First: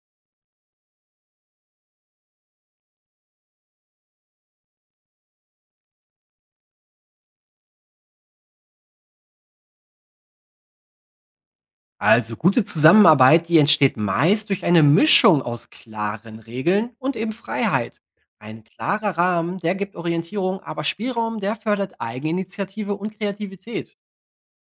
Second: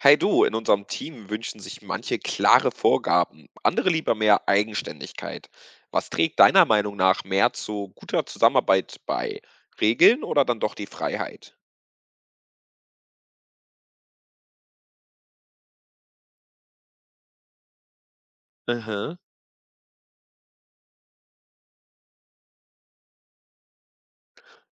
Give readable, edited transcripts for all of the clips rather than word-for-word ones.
Hey du, in unserem Team wünschen sich manche klare Vorgaben, andere lieber mehr Eigenständigkeit. Was trägt deiner Meinung nach mehr zu guter Zusammenarbeit bei? Regeln oder dann doch die Freiheit? Also gute Zusammenarbeit, die entsteht meist durch eine Mischung aus klaren Regeln und eben Freiheit. Ein Mhm. klarer Rahmen, der gibt Orientierung, aber Spielraum, der fördert Eigeninitiative und Kreativität.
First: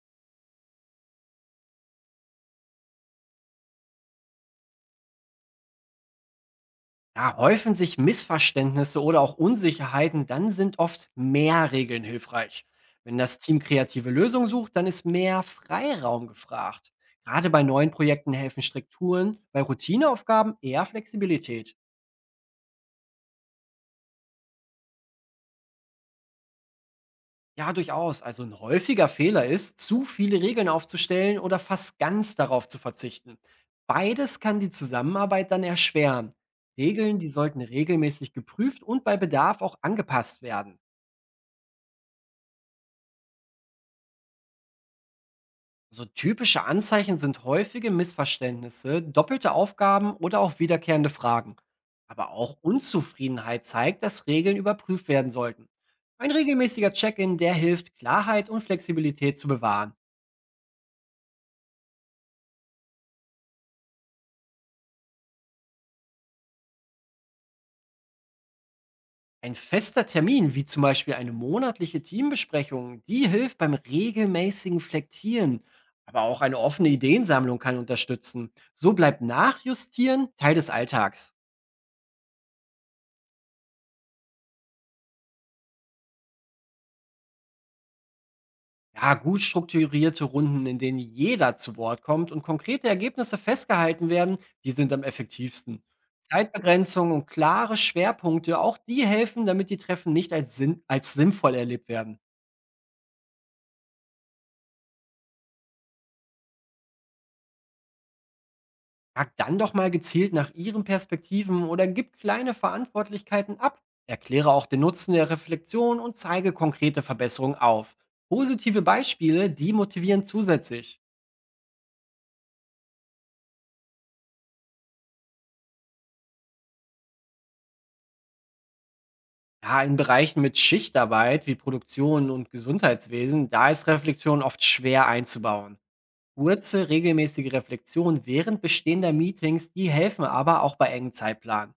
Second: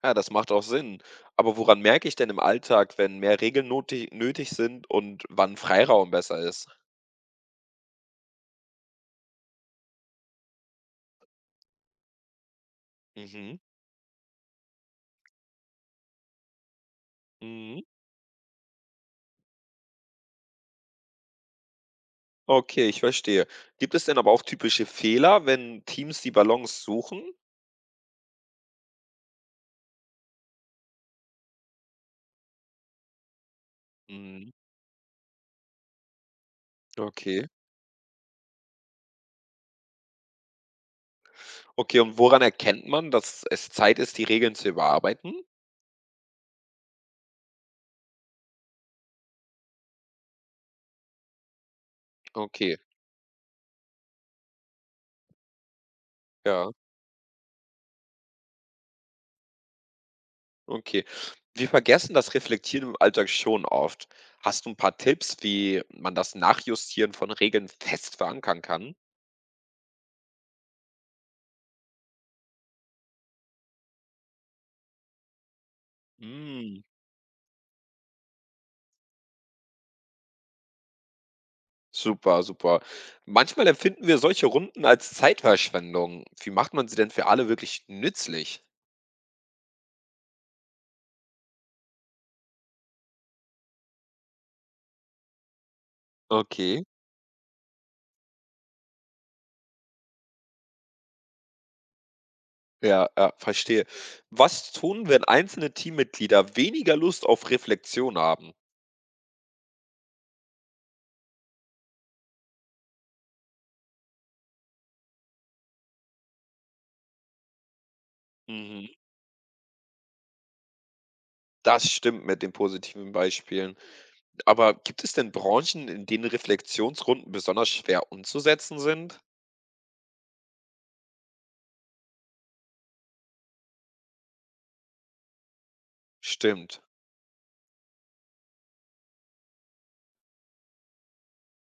Ja, das macht auch Sinn. Aber woran merke ich denn im Alltag, wenn mehr Regeln nötig sind und wann Freiraum besser ist? Da häufen sich Missverständnisse oder auch Unsicherheiten, dann sind oft mehr Regeln hilfreich. Wenn das Mhm. Team kreative Lösungen sucht, dann ist mehr Freiraum gefragt. Gerade bei Mhm. neuen Projekten helfen Strukturen, bei Routineaufgaben eher Flexibilität. Okay, ich verstehe. Gibt es denn aber auch typische Fehler, wenn Teams die Balance suchen? Ja, durchaus. Also ein häufiger Fehler ist, zu viele Regeln aufzustellen oder fast ganz darauf zu verzichten. Beides Mhm. kann die Zusammenarbeit dann erschweren. Regeln, die Okay. sollten regelmäßig geprüft und bei Bedarf auch angepasst werden. Okay, und woran erkennt man, dass es Zeit ist, die Regeln zu überarbeiten? So typische Anzeichen sind häufige Missverständnisse, doppelte Aufgaben oder auch wiederkehrende Fragen. Aber auch Okay, Unzufriedenheit zeigt, dass Regeln überprüft werden sollten. Ein ja, regelmäßiger Check-in, der hilft, Klarheit und Flexibilität zu bewahren. okay. Wir vergessen das Reflektieren im Alltag schon oft. Hast du ein paar Tipps, wie man das Nachjustieren von Regeln fest verankern kann? Ein fester Termin, wie zum Beispiel eine monatliche Teambesprechung, die hilft beim regelmäßigen Flektieren. Aber auch eine Hm, offene Ideensammlung kann unterstützen. So bleibt Nachjustieren Teil des Alltags. super, super. Manchmal empfinden wir solche Runden als Zeitverschwendung. Wie macht man sie denn für alle wirklich nützlich? Ja, gut strukturierte Runden, in denen jeder zu Wort kommt und konkrete Ergebnisse festgehalten werden, die sind am effektivsten. Okay, Zeitbegrenzung und klare Schwerpunkte, auch die helfen, damit die Treffen nicht als, sinn als sinnvoll erlebt werden. ja, ja, verstehe. Was tun, wenn einzelne Teammitglieder weniger Lust auf Reflexion haben? Frag dann doch mal gezielt nach ihren Perspektiven oder gib kleine Verantwortlichkeiten ab. Erkläre auch den Nutzen der Reflexion und zeige konkrete Verbesserungen auf. Positive Mhm. Beispiele, die motivieren zusätzlich. Das stimmt mit den positiven Beispielen. Aber gibt es denn Branchen, in denen Reflexionsrunden besonders schwer umzusetzen sind? Ja, in Bereichen mit Schichtarbeit wie Produktion und Gesundheitswesen, da ist Reflexion oft schwer einzubauen. Stimmt. Kurze, regelmäßige Reflexion während bestehender Meetings, die helfen aber auch bei engen Zeitplan.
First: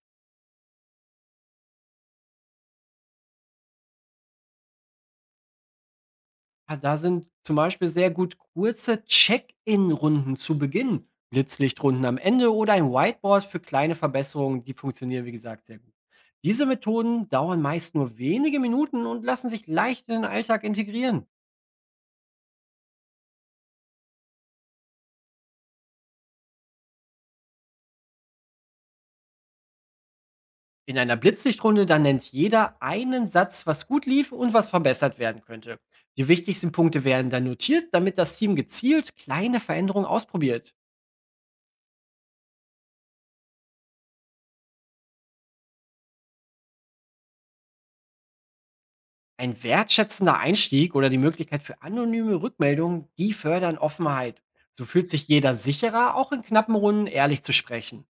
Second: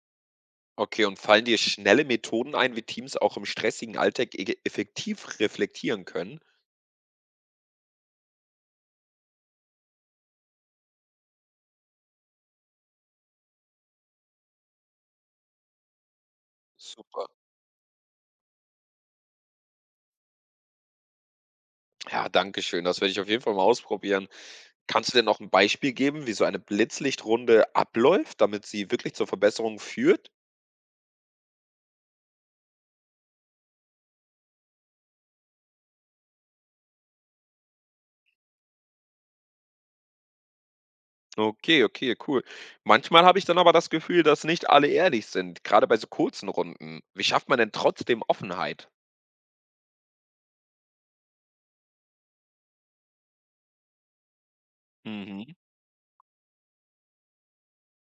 Okay, und fallen dir schnelle Methoden ein, wie Teams auch im stressigen Alltag e effektiv reflektieren können? Ah, da sind zum Beispiel sehr gut kurze Check-in-Runden zu Beginn, Blitzlichtrunden am Ende oder ein Whiteboard für kleine Verbesserungen, die funktionieren, wie gesagt, sehr gut. Diese Super. Methoden dauern meist nur wenige Minuten und lassen sich leicht in den Alltag integrieren. Ja, danke schön. Das werde ich auf jeden Fall mal ausprobieren. Kannst du denn noch ein Beispiel geben, wie so eine Blitzlichtrunde abläuft, damit sie wirklich zur Verbesserung führt? In einer Blitzlichtrunde dann nennt jeder einen Satz, was gut lief und was verbessert werden könnte. Die wichtigsten Punkte werden dann notiert, damit das Team gezielt kleine Veränderungen ausprobiert. Okay, okay, cool. Manchmal habe ich dann aber das Gefühl, dass nicht alle ehrlich sind, gerade bei so kurzen Runden. Wie schafft man denn trotzdem Offenheit? Ein wertschätzender Einstieg oder die Möglichkeit für anonyme Rückmeldungen, die fördern Offenheit. So fühlt sich Mhm. jeder sicherer, auch in knappen Runden ehrlich zu sprechen.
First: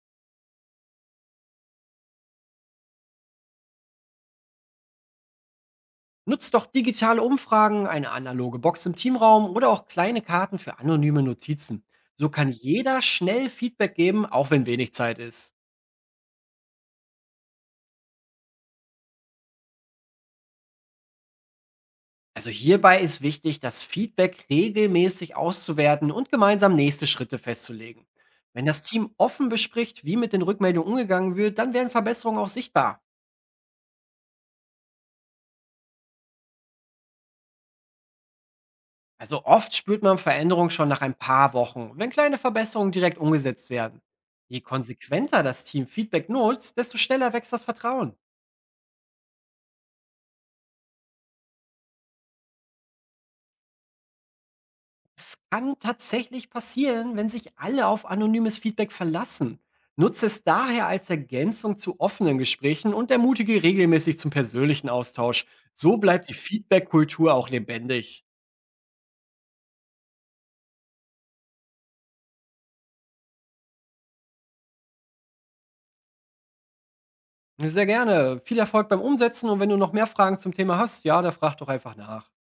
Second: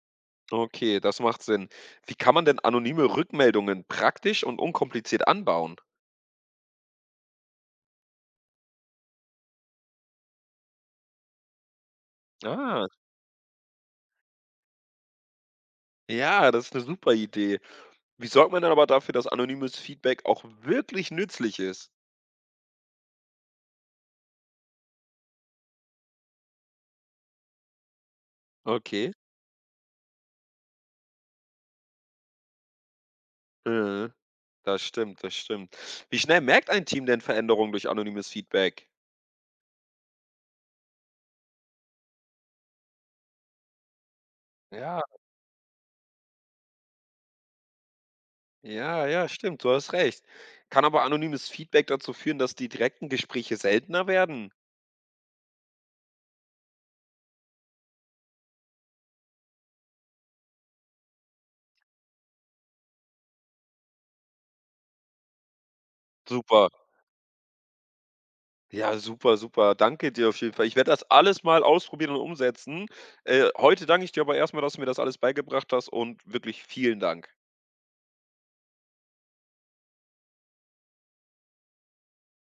Okay, das macht Sinn. Wie kann man denn anonyme Rückmeldungen praktisch und unkompliziert anbauen? Nutzt doch digitale Umfragen, eine analoge Box im Teamraum oder auch kleine Karten für anonyme Notizen. So kann Ah, jeder schnell Feedback geben, auch wenn wenig Zeit ist. ja, das ist eine super Idee. Wie sorgt man denn aber dafür, dass anonymes Feedback auch wirklich nützlich ist? Also hierbei ist wichtig, das Feedback regelmäßig auszuwerten und gemeinsam nächste Schritte festzulegen. Wenn das Team Okay. offen bespricht, wie mit den Rückmeldungen umgegangen wird, dann werden Verbesserungen auch sichtbar. äh, Das stimmt, das stimmt. Wie schnell merkt ein Team denn Veränderungen durch anonymes Feedback? Also oft spürt man Veränderungen schon nach ein paar Wochen, wenn kleine Verbesserungen direkt umgesetzt werden. Je Ja, konsequenter das Team Feedback nutzt, desto schneller wächst das Vertrauen. ja, ja, stimmt, du hast recht. Kann aber anonymes Feedback dazu führen, dass die direkten Gespräche seltener werden. Es kann tatsächlich passieren, wenn sich alle auf anonymes Feedback verlassen. Nutze es daher als Ergänzung zu offenen Gesprächen und ermutige regelmäßig zum persönlichen Austausch. So bleibt die Super. Feedback-Kultur auch lebendig. Ja, super, super. Danke dir auf jeden Fall. Ich werde das alles mal ausprobieren und umsetzen. Heute danke ich dir aber erstmal, dass du mir das alles beigebracht hast und wirklich vielen Dank. Sehr gerne. Viel Erfolg beim Umsetzen und wenn du noch mehr Fragen zum Thema hast, ja, da frag doch einfach nach.